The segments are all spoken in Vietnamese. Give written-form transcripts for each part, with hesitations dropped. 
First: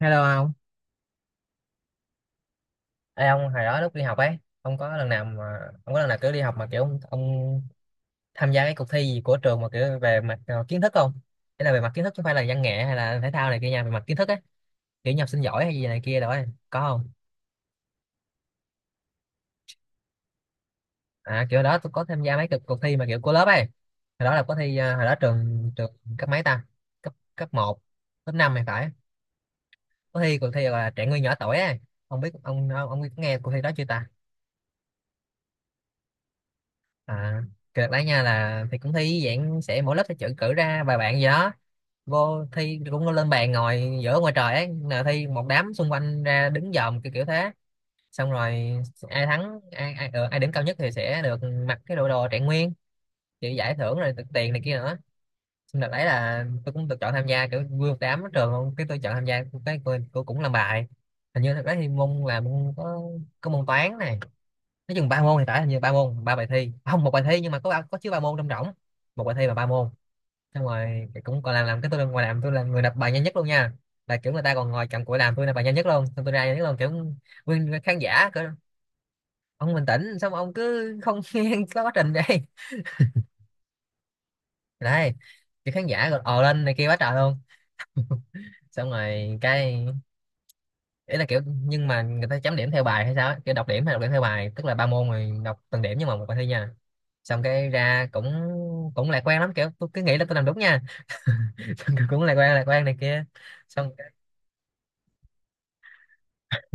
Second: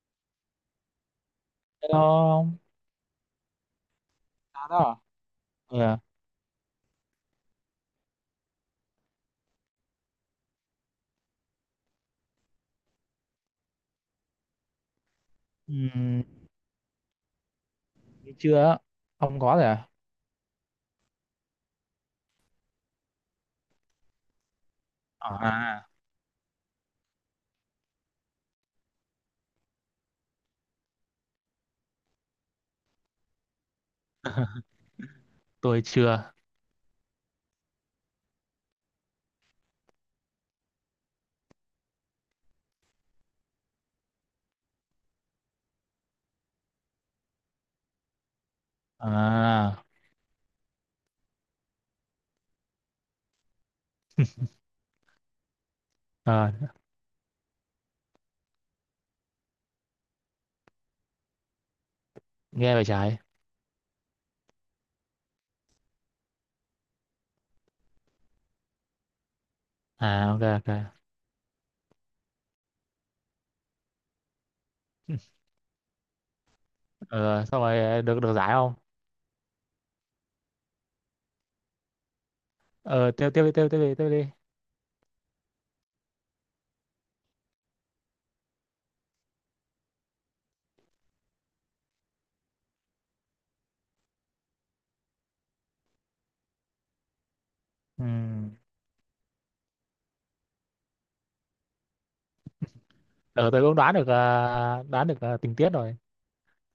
Hello ông. Hello ông. Ê, ông hồi đó lúc đi học ấy À, ông có đó. lần nào mà Ừ. ông À? có lần nào kiểu đi học mà kiểu ông tham gia cái cuộc thi gì của trường mà kiểu về mặt kiến thức không? Thế là về mặt kiến thức chứ không phải là văn nghệ hay là thể thao này kia nha, về mặt kiến thức á, kiểu nhập sinh giỏi hay Ừ. gì này kia đó ấy. Có không? Chưa á. Ông có rồi à? À, kiểu đó tôi có tham gia mấy cuộc thi mà kiểu của lớp ấy. Hồi đó là có thi hồi đó trường À, trường cấp mấy ta, cấp cấp một, cấp 5 thì phải. Có thi cuộc thi gọi là trẻ nguyên nhỏ tuổi ấy. Ông biết ông ông biết nghe cuộc thi đó chưa ta? tôi chưa. À, cái đợt đấy nha là thì cũng thi dạng sẽ mỗi lớp sẽ chọn cử ra vài bạn gì đó vô thi, cũng lên bàn ngồi giữa ngoài trời ấy, là thi một đám xung quanh ra đứng dòm kiểu kiểu thế. Xong rồi ai thắng À, ai ai, ờ, ai điểm cao nhất thì sẽ được mặc cái đồ đồ trạng nguyên, chịu giải thưởng rồi được tiền này kia nữa. Xong đợt đấy là ờ, tôi cũng được chọn tham gia, kiểu vui một đám ở trường luôn, cái tôi chọn tham gia, cái tôi cũng làm bài, hình như thật đấy thì môn là môn nghe về có trái. có môn toán này, nói chừng ba môn thì phải, hình như ba môn ba bài thi. À, không, một bài thi nhưng mà có có chứa ba môn trong rỗng, một bài thi và ba môn. À, ok Xong ok. rồi thì cũng còn làm cái tôi lên ngoài làm, tôi là người đọc bài nhanh nhất luôn nha, là kiểu người ta còn ngồi cầm cụi làm, tôi là bài nhanh nhất luôn, xong tôi ra nhanh nhất luôn kiểu Ờ, Xong rồi, nguyên khán được giả được kiểu, giải không? ông bình tĩnh xong ông cứ không nghe có quá trình đây. Ờ Tiếp tiếp đi tiếp tiếp đi tiếp đi. Đấy, thì khán giả gọi ồ lên này kia quá trời luôn. Xong rồi cái ý là kiểu nhưng mà người ta chấm điểm theo bài hay sao á, kiểu đọc điểm hay đọc điểm theo bài, tức là ba môn rồi đọc từng điểm nhưng mà một bài thi nha. Xong cái ra cũng Ừm, cũng lạc quan lắm, kiểu tôi cứ nghĩ là tôi làm đúng nha. Xong kiểu cũng lạc quan này kia. ờ tôi cũng Xong đoán được, đoán được, tình tiết rồi.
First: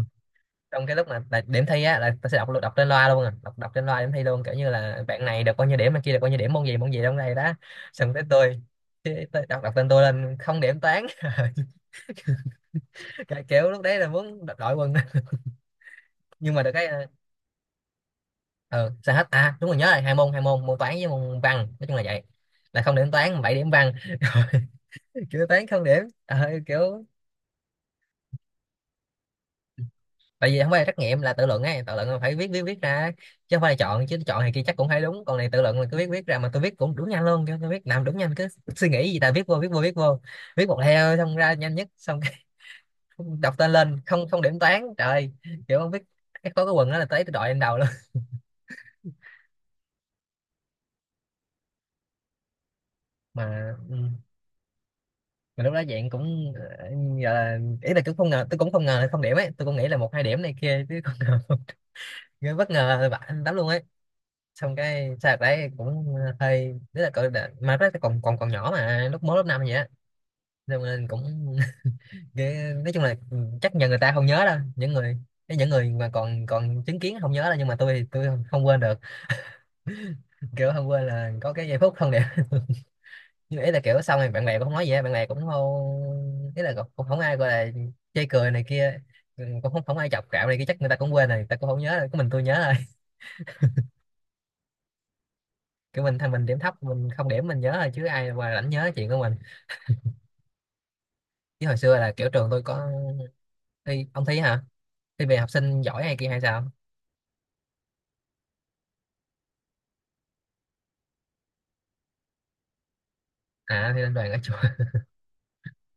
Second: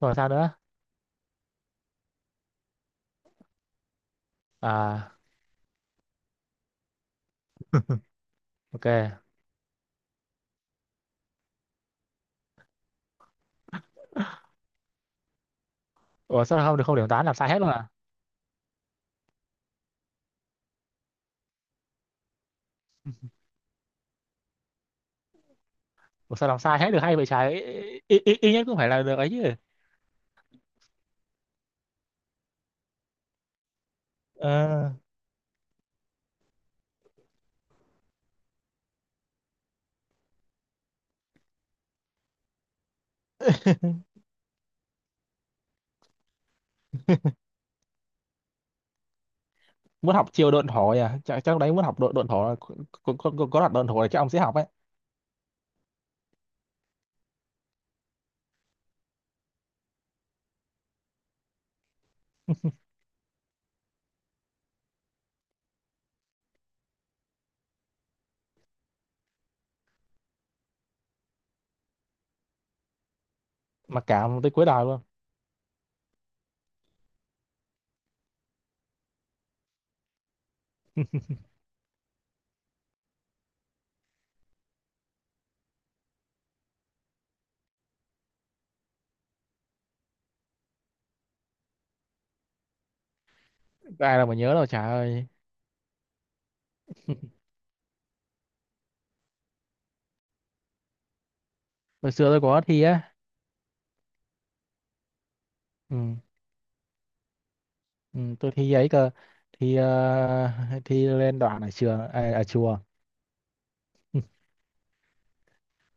Rồi sao nữa? trong cái lúc mà tại điểm thi á là tôi sẽ đọc đọc trên loa luôn, à đọc đọc trên loa điểm thi luôn, kiểu như là À, bạn này được bao nhiêu điểm, bạn kia được bao nhiêu điểm, môn gì trong này đó. Xong tới tôi, ok. Tôi đọc đọc tên tôi lên, không điểm toán. Cái kiểu lúc đấy là muốn đập đội quân. Ủa Nhưng sao mà được không được, cái không điểm toán, làm sai hết luôn à? ờ, sao hết à, đúng rồi nhớ rồi, hai môn môn toán với môn văn, nói chung là vậy, là không điểm toán 7 điểm văn. Rồi kiểu toán không điểm. Ủa Ờ, sao làm sai hết được kiểu hay vậy trái? Ít ít ít nhất cũng phải là được ấy chứ. tại vì không phải là trắc nghiệm, là tự luận ấy, tự luận là phải viết viết viết ra chứ không phải là chọn, chứ chọn thì kia chắc cũng Ờ. thấy đúng, còn này tự luận là cứ viết viết ra mà tôi viết cũng đúng nhanh luôn, chứ tôi viết làm đúng nhanh, cứ suy nghĩ gì ta viết vô viết vô, viết một heo xong ra nhanh nhất. Xong cái đọc tên lên không không điểm toán, trời. Kiểu không biết, cái có cái quần đó là tới tôi đội lên đầu luôn. Muốn học chiêu độn thổ nhỉ, chắc chắc đấy muốn học độn độn thổ là có. Có, có đoạn Mà độn thổ này chắc ông sẽ học ấy. mà lúc đó dạng cũng ờ, giờ là ý là cũng không ngờ, tôi cũng không ngờ là không điểm ấy, tôi cũng nghĩ là một hai điểm này kia chứ không ngờ. Ghê bất ngờ bạn lắm luôn ấy. Xong cái sao đấy cũng hơi rất là cỡ mà rất là còn còn còn nhỏ mà lúc mới lớp năm vậy á. Xong nên cũng nói chung là chắc nhờ người Mà ta không cả nhớ tới đâu, cuối đời những luôn. người, cái những người mà còn còn chứng kiến không nhớ đâu, nhưng mà tôi thì tôi không quên được. Kiểu không quên là có cái giây phút không đẹp. Nhưng ý là kiểu xong rồi bạn bè cũng không nói gì á, bạn bè cũng không, ý là cũng cũng không ai gọi là chê cười này kia. Ừ, cũng không không ai chọc cạo này kia, chắc người ta cũng quên rồi, người ta cũng không nhớ rồi, có mình tôi nhớ rồi. Ai là mà nhớ đâu trời ơi. Kiểu mình thằng mình điểm thấp, mình không điểm, mình nhớ rồi chứ ai mà rảnh nhớ chuyện của mình. Chứ hồi xưa là Hồi xưa kiểu tôi trường tôi có thi có. á. Thi ông thi hả? Thi về học sinh giỏi Ừ, hay kia hay sao? ừ, tôi thi ấy cơ. thi ờ, Thi lên đoạn ở trường, à, ở chùa. À, thi lên đoàn ở chùa.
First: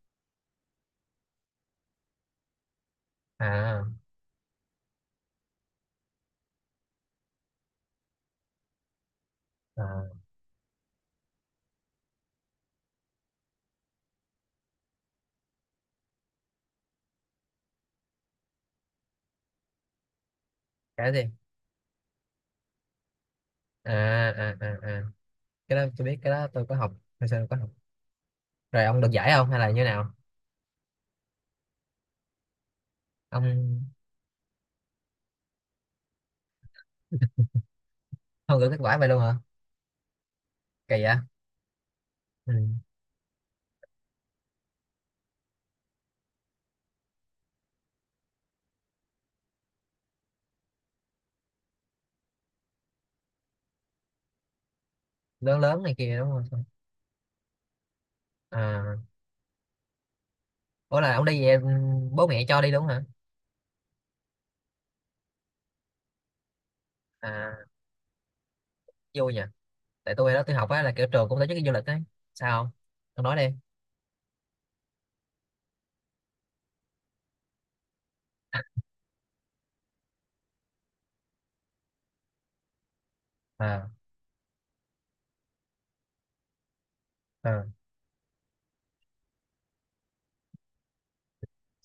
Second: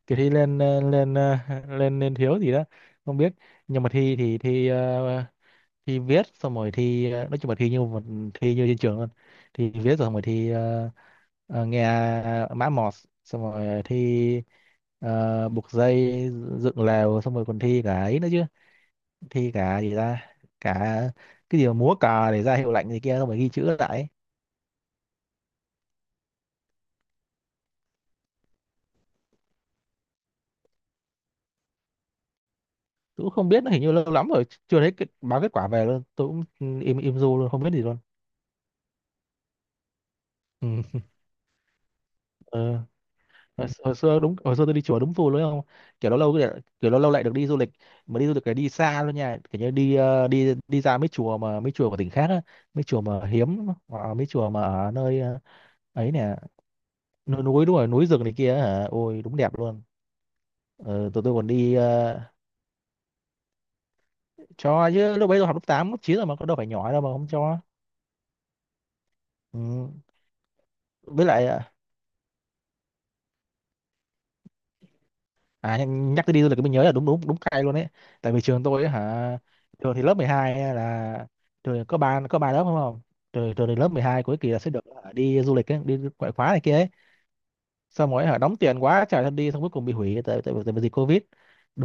Thì thi lên, lên thiếu gì đó. Không biết. Nhưng À, mà thi thì thi, thi viết xong rồi thi, nói chung là thi như một, thi như trên trường luôn. Thi viết rồi xong à rồi thi, nghe, mã mọt, xong rồi thi, buộc dây, dựng lều xong rồi còn thi cả ấy nữa chứ. Thi cả gì ra? Cả. cái gì? Cái gì mà múa cờ để ra hiệu lệnh gì kia xong rồi ghi chữ lại À, ấy. à à à, cái đó tôi biết, cái đó tôi có học, hồi xưa tôi có học. Rồi ông được giải không hay là như nào? Tôi cũng không biết, nó hình như Ông lâu lắm rồi chưa thấy cái báo kết quả về luôn, tôi cũng im im du luôn không biết gì luôn. không gửi kết quả vậy luôn hả? Ừ. Kỳ vậy. Ừ. Ờ. Hồi xưa đúng hồi xưa tôi đi chùa đúng phù luôn không. Kiểu lâu lâu lại được đi du lịch. Mà đi du lịch cái đi xa luôn nha, kiểu như đi ờ, đi đi ra mấy chùa mà mấy chùa của tỉnh khác á. Mấy chùa mà hiếm hoặc là mấy chùa mà ở nơi, Lớn lớn này ấy kia đúng nè. không? Núi núi đúng rồi núi rừng này kia hả, À, ôi đúng đẹp luôn. ủa là Tụi ông tôi đi còn về, ừ, đi, bố mẹ cho đi đúng hả? cho chứ lúc bấy tôi học lớp 8 lớp 9 rồi mà, có đâu phải nhỏ đâu mà không cho. À, vui nhỉ. Ừ. Tại tôi đó tôi học á là kiểu Với trường cũng tổ lại, chức cái du lịch ấy. Sao không? Ông nói đi. à, nhắc nhắc tới đi du lịch cái mình nhớ là đúng đúng đúng cay luôn đấy. Tại vì trường tôi ấy, hả, trường thì lớp 12 ấy là trường có ba lớp đúng không? Trường trường thì À, lớp 12 cuối kỳ là sẽ được, hả, đi du lịch ấy, đi ngoại khóa này kia ấy. à. Xong rồi, hả, đóng tiền quá trả thân đi xong cuối cùng bị hủy tại tại, tại vì dịch Covid.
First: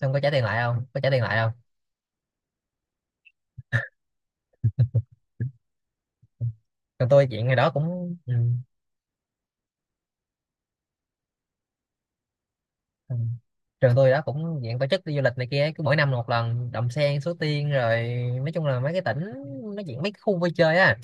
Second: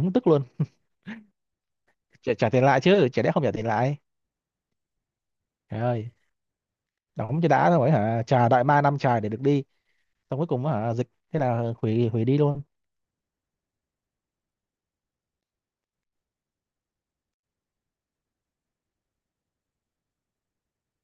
Xong có tức trả luôn. tiền lại không, có trả tiền lại không? Trả tiền lại chứ, chả lẽ không trả tiền lại. Trời ơi, Trường tôi đóng chuyện cho ngày đó đã rồi, cũng hả, trả đại ma năm trời để được đi. Xong cuối cùng hả dịch thế là hủy hủy đi luôn. ừ. Trường tôi đó cũng diện tổ chức đi du lịch này kia, cứ mỗi năm một lần Đầm Sen Suối Tiên rồi, nói chung là mấy cái tỉnh, nó diện mấy cái khu vui chơi á,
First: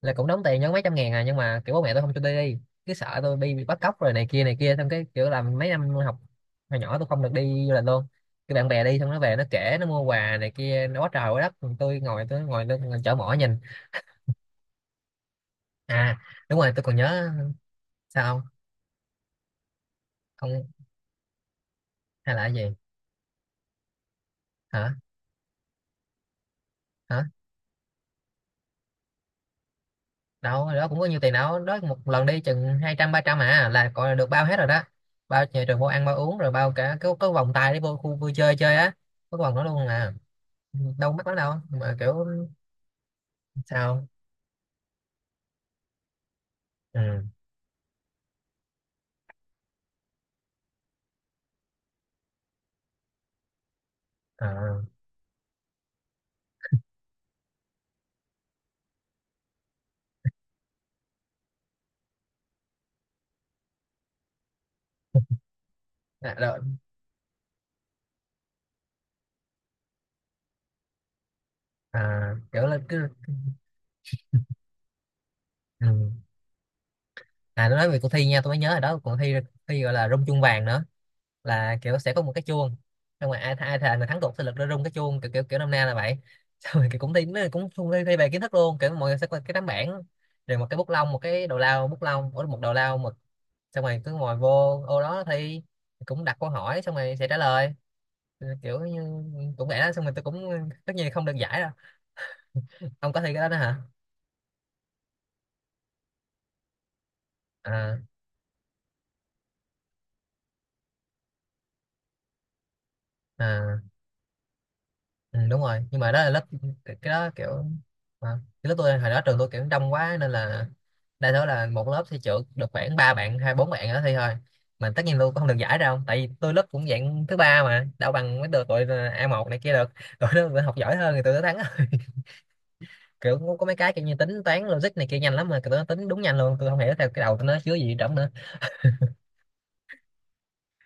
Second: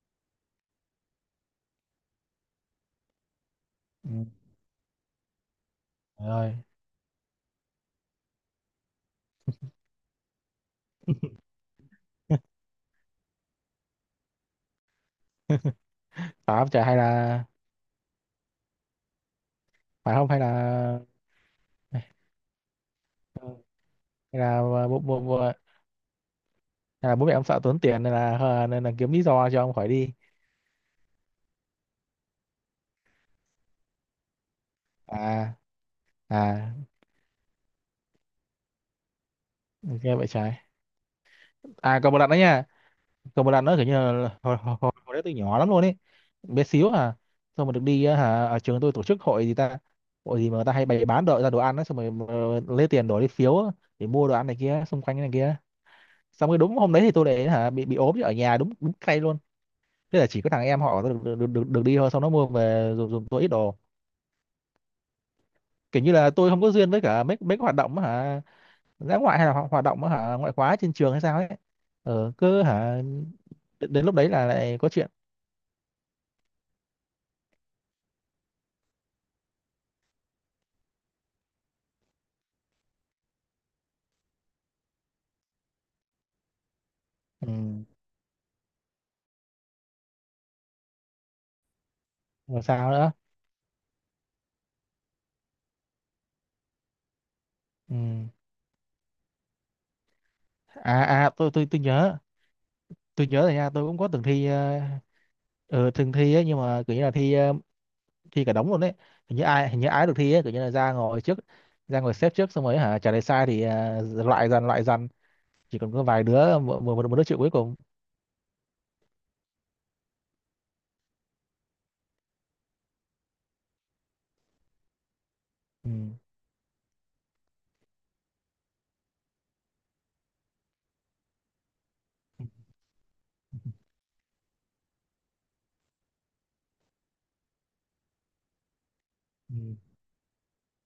là cũng đóng tiền nhớ mấy trăm ngàn à, nhưng mà kiểu bố mẹ tôi không cho tôi đi, cứ sợ tôi bị bắt cóc Ừ, rồi này kia này kia, xong cái kiểu là mấy năm học trời ơi. hồi nhỏ tôi không được đi du lịch luôn. Cái bạn bè đi xong nó về nó kể, nó mua quà này kia nó quá trời quá đất. Còn tôi ngồi, tôi ngồi chở mỏ nhìn. À Phải đúng không rồi tôi trời còn hay nhớ. là, Sao? phải không hay Không, là, không, hay là cái gì? hay là à, Hả? bộ, à, bố Hả? mẹ ông sợ tốn tiền nên là kiếm lý do cho ông khỏi đi. Đâu hồi đó cũng có nhiều tiền đâu, đó một lần đi chừng hai trăm ba trăm à là gọi là được bao hết rồi đó, bao À. nhà trường vô ăn, bao uống, rồi À. bao cả cái vòng tay để vô khu vui chơi chơi á, có cái vòng đó luôn à, Nghe vậy trái. đâu mắc lắm đâu mà À, còn một kiểu. lần nữa nha. Còn một lần nữa kiểu như Sao? là hồi đấy tôi nhỏ lắm luôn ấy. Bé xíu à. Ừ, Xong mà được đi á, hả ở trường tôi tổ chức hội gì ta. Hội gì mà người ta hay bày bán đồ ra đồ ăn á xong rồi mà lấy tiền đổi đi phiếu á, để mua đồ ăn này à, kia xung quanh này kia. Xong rồi đúng hôm đấy thì tôi để hả bị ốm chứ ở nhà đúng đúng cay luôn. Thế là chỉ có thằng em họ tôi được đi thôi xong nó mua về dùng tôi ít đồ. Kiểu như là à, tôi rồi, không có duyên với cả mấy mấy cái hoạt động á hả, dã ngoại hay là hoạt động á hả ngoại khóa trên trường hay sao ấy. Ở à cứ kiểu là hả. cứ, Đến lúc đấy là lại có chuyện. ừ. À tôi nói về cuộc thi nha, tôi mới nhớ rồi đó, cuộc thi, thi gọi là rung chuông vàng nữa, là kiểu sẽ có một cái chuông, xong rồi ai ai thề là thắng cuộc sẽ lực ra rung cái chuông kiểu kiểu kiểu năm nay là vậy. Xong rồi kiểu cũng thi, nó Ừ. cũng cũng thi, thi về kiến thức luôn, kiểu mọi người sẽ có cái tấm bảng rồi một cái bút lông, một cái đầu lao bút lông, ủa, một Rồi đầu sao lao nữa? mực. Xong rồi cứ ngồi vô ô đó thi, cũng đặt câu hỏi xong rồi sẽ trả lời. Ừ. Ừ, kiểu như cũng vậy đó. Xong rồi tôi cũng, tất À, nhiên không à, được tôi giải tôi đâu. tôi nhớ. Ông có thi Tôi cái nhớ đó rồi đó nha, hả? tôi cũng có từng thi, ừ, từng thi ấy nhưng mà kiểu như là thi, À, thi cả đống luôn đấy. Hình như ai được thi ấy kiểu như là ra ngồi trước, ra ngồi xếp trước xong rồi hả trả lời sai thì, à, loại dần loại dần. ừ, đúng Chỉ rồi còn nhưng có mà đó vài là lớp, đứa, một, một, cái một đứa đó chịu kiểu, cuối cùng. mà cái lớp tôi hồi đó trường tôi kiểu đông quá nên là đa số là một lớp thi trượt được khoảng ba bạn hai bốn bạn đó thi thôi, mà tất nhiên tôi cũng không được giải Ừ. đâu, tại vì tôi lớp cũng dạng thứ ba mà đâu bằng mấy đứa tụi a một này kia được. Tụi nó học giỏi hơn thì tụi nó thắng. Kiểu có mấy cái kiểu như tính toán logic này kia nhanh lắm mà tụi nó tính đúng nhanh luôn, tôi không hiểu theo cái đầu tụi nó chứa gì trong nữa. Ừ.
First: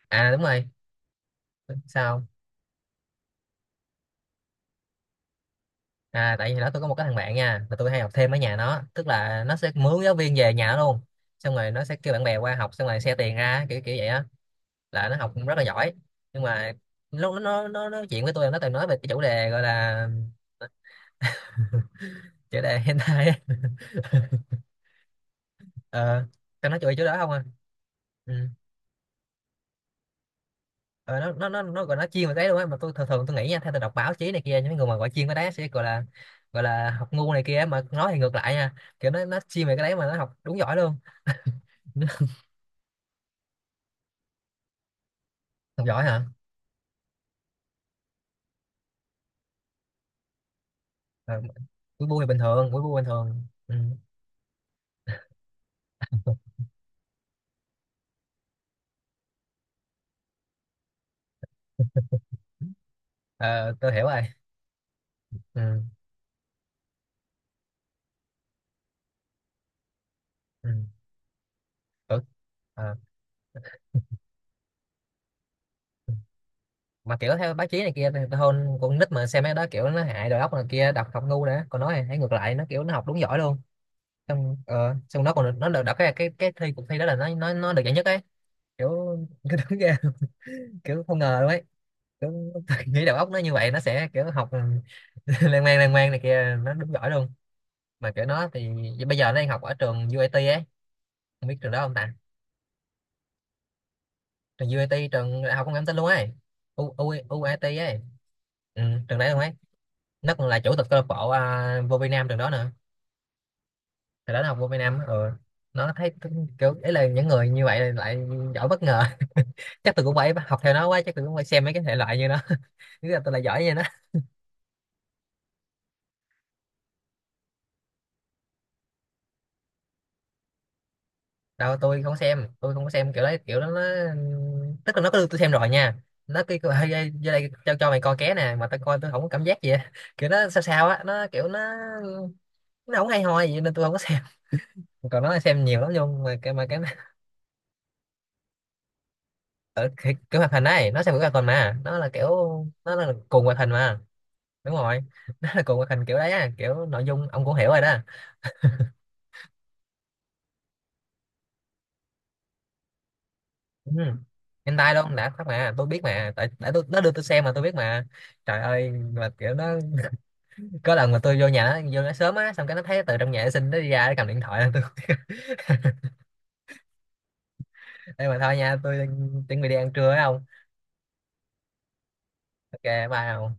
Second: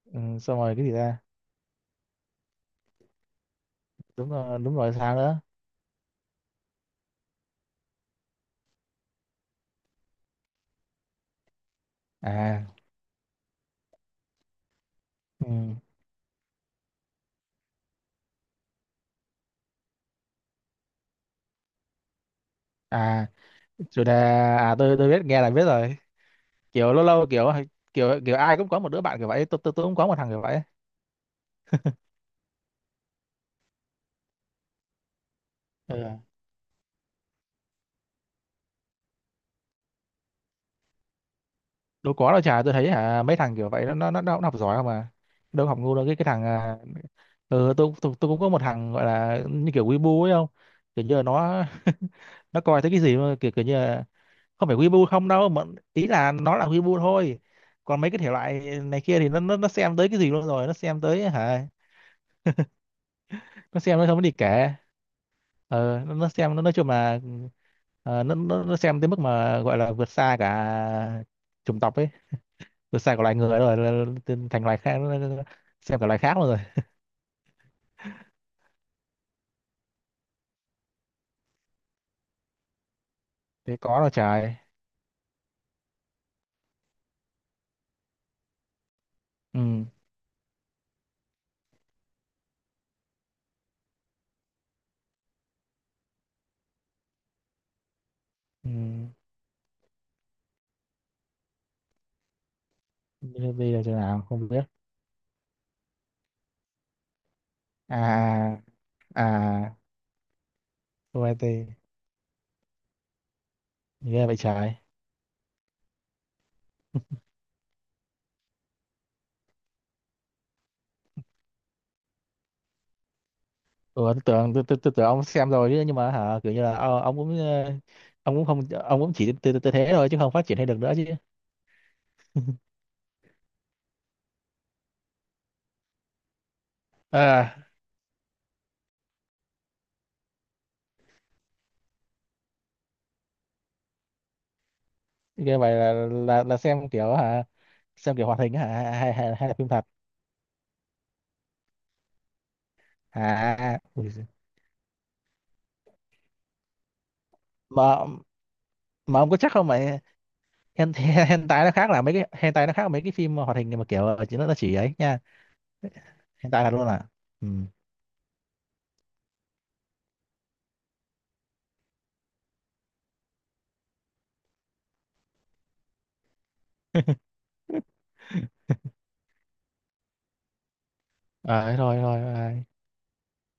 Ừ. À đúng Xong rồi. rồi cái gì ra? Sao? Đúng rồi, đúng rồi sao nữa? À tại vì đó tôi có một cái thằng bạn nha mà tôi hay học thêm ở nhà nó, tức là nó sẽ mướn giáo viên về nhà nó luôn, xong rồi nó sẽ kêu bạn bè qua À. học, xong rồi xe tiền ra kiểu kiểu vậy á, là nó học cũng rất là Ừ. giỏi. Nhưng mà lúc nó nói chuyện với tôi, nó toàn nói về cái chủ đề gọi là chủ đề À, hentai á. chủ đề. À, tôi biết, nghe là biết rồi. Ờ, tao nói Kiểu chuyện chỗ lâu đó lâu không à. kiểu, kiểu Ừ. kiểu ai cũng có một đứa bạn kiểu vậy, tôi cũng có một thằng kiểu vậy. Ờ, nó gọi nó chuyên về cái luôn á, mà tôi thường thường tôi nghĩ nha, theo tôi đọc báo chí này kia những người mà gọi chuyên cái đấy sẽ gọi là, Ừ. gọi là học ngu này kia, mà nói thì ngược lại nha, kiểu nó chuyên về cái đấy mà nó học đúng giỏi luôn. Đâu có đâu, chả tôi thấy hả mấy thằng kiểu vậy nó cũng học giỏi không à. Đâu học Học ngu giỏi đâu, cái hả? cái thằng, à, ừ, tôi cũng có một thằng gọi là như kiểu Weibo ấy không. Kiểu như là À, nó cuối bu thì bình nó thường, cuối coi thấy bu cái bình gì mà thường, kiểu kiểu như ừ. là không phải Weibo không đâu mà, ý là nó là Weibo thôi. Còn mấy cái thể loại này kia thì nó xem tới cái gì luôn rồi nó xem tới hả, À, nó tôi xem hiểu nó không có rồi. đi kể. Ừ. Ờ, nó xem nó nói chung là, nó xem tới mức mà gọi là vượt xa Ừ. cả chủng tộc ấy, Ừ. À, vượt xa cả loài người rồi nó thành loài khác, nó xem cả loài khác luôn rồi. mà kiểu theo báo chí này kia thì hơn con nít mà xem mấy đó kiểu nó hại đầu óc này kia đọc học ngu nữa, còn nó thì thấy ngược lại, nó kiểu nó học đúng giỏi luôn. Thế có đâu Xong trời. Xong nó còn nó được đọc cái cái thi cuộc thi đó là nó được giải nhất ấy, kiểu cái đúng Ừ, ra kiểu không ngờ luôn ấy, kiểu, tôi nghĩ đầu óc nó như vậy nó sẽ kiểu học lan man này kia nó đúng giỏi luôn. Mà kiểu nó thì ừ. bây giờ nó đang học ở trường UAT ấy, không biết trường đó không ta, Bây bây giờ chỗ nào không biết. trường u UIT, trường đại học công nghệ thông tin luôn ấy, U, U, UIT ấy, À. ừ, trường đấy luôn ấy. À. Nó còn là chủ tịch câu lạc bộ OIT. à, vô Việt Nam trường đó nữa. Ghê Trường vậy đó nó học vô trời. Việt Nam, ừ. Nó thấy cũng kiểu ấy là những người như vậy lại giỏi bất ngờ. Chắc tôi cũng phải học theo nó quá, chắc tôi cũng phải xem mấy cái thể loại như nó. Nghĩ là tôi là giỏi như nó. Ừ, tôi tưởng, tôi tưởng ông xem rồi chứ, nhưng mà hả kiểu như là, ông cũng, ông cũng không ông cũng chỉ tới thế thôi chứ không phát triển hay được nữa chứ. Đâu tôi không xem, tôi không có xem kiểu đấy, kiểu đó nó, tức là nó có đưa tôi xem rồi nha, nó kêu kêu, "Ê, ê, vô đây À. cho mày coi ké nè, mà tao coi tôi không có cảm giác gì á." Kiểu nó sao sao á, nó kiểu nó không hay ho gì nên tôi không có. Còn nó là Ghê xem vậy nhiều lắm, là nhưng là, là mà cái xem kiểu hả, xem kiểu hoạt hình hả, hay là phim thật. ở cái hoạt hình này, nó xem cái hoạt hình mà nó là kiểu, nó là cùng hoạt hình À, mà. ui giời. Đúng rồi. Nó là cùng hoạt hình kiểu đấy á, kiểu nội dung ông cũng hiểu rồi mà đó. mà ông có chắc không mà, hen hen, hentai nó khác, là mấy cái hentai nó khác mấy cái phim hoạt hình mà Ừ. kiểu, chỉ nó chỉ ấy Hentai luôn nha. đã phát mà tôi biết mà, tại Hentai tại thật tôi luôn nó à. đưa tôi xem Ừ. mà tôi biết mà. Trời ơi mà kiểu nó, có lần mà tôi vô nhà nó, vô nó sớm á, xong cái nó thấy từ trong nhà vệ sinh nó đi ra, nó cầm điện thoại lên tôi. Đây mà thôi nha, tôi chuẩn bị đi ăn trưa phải không? À thế thôi thôi bye. Ok, bye không.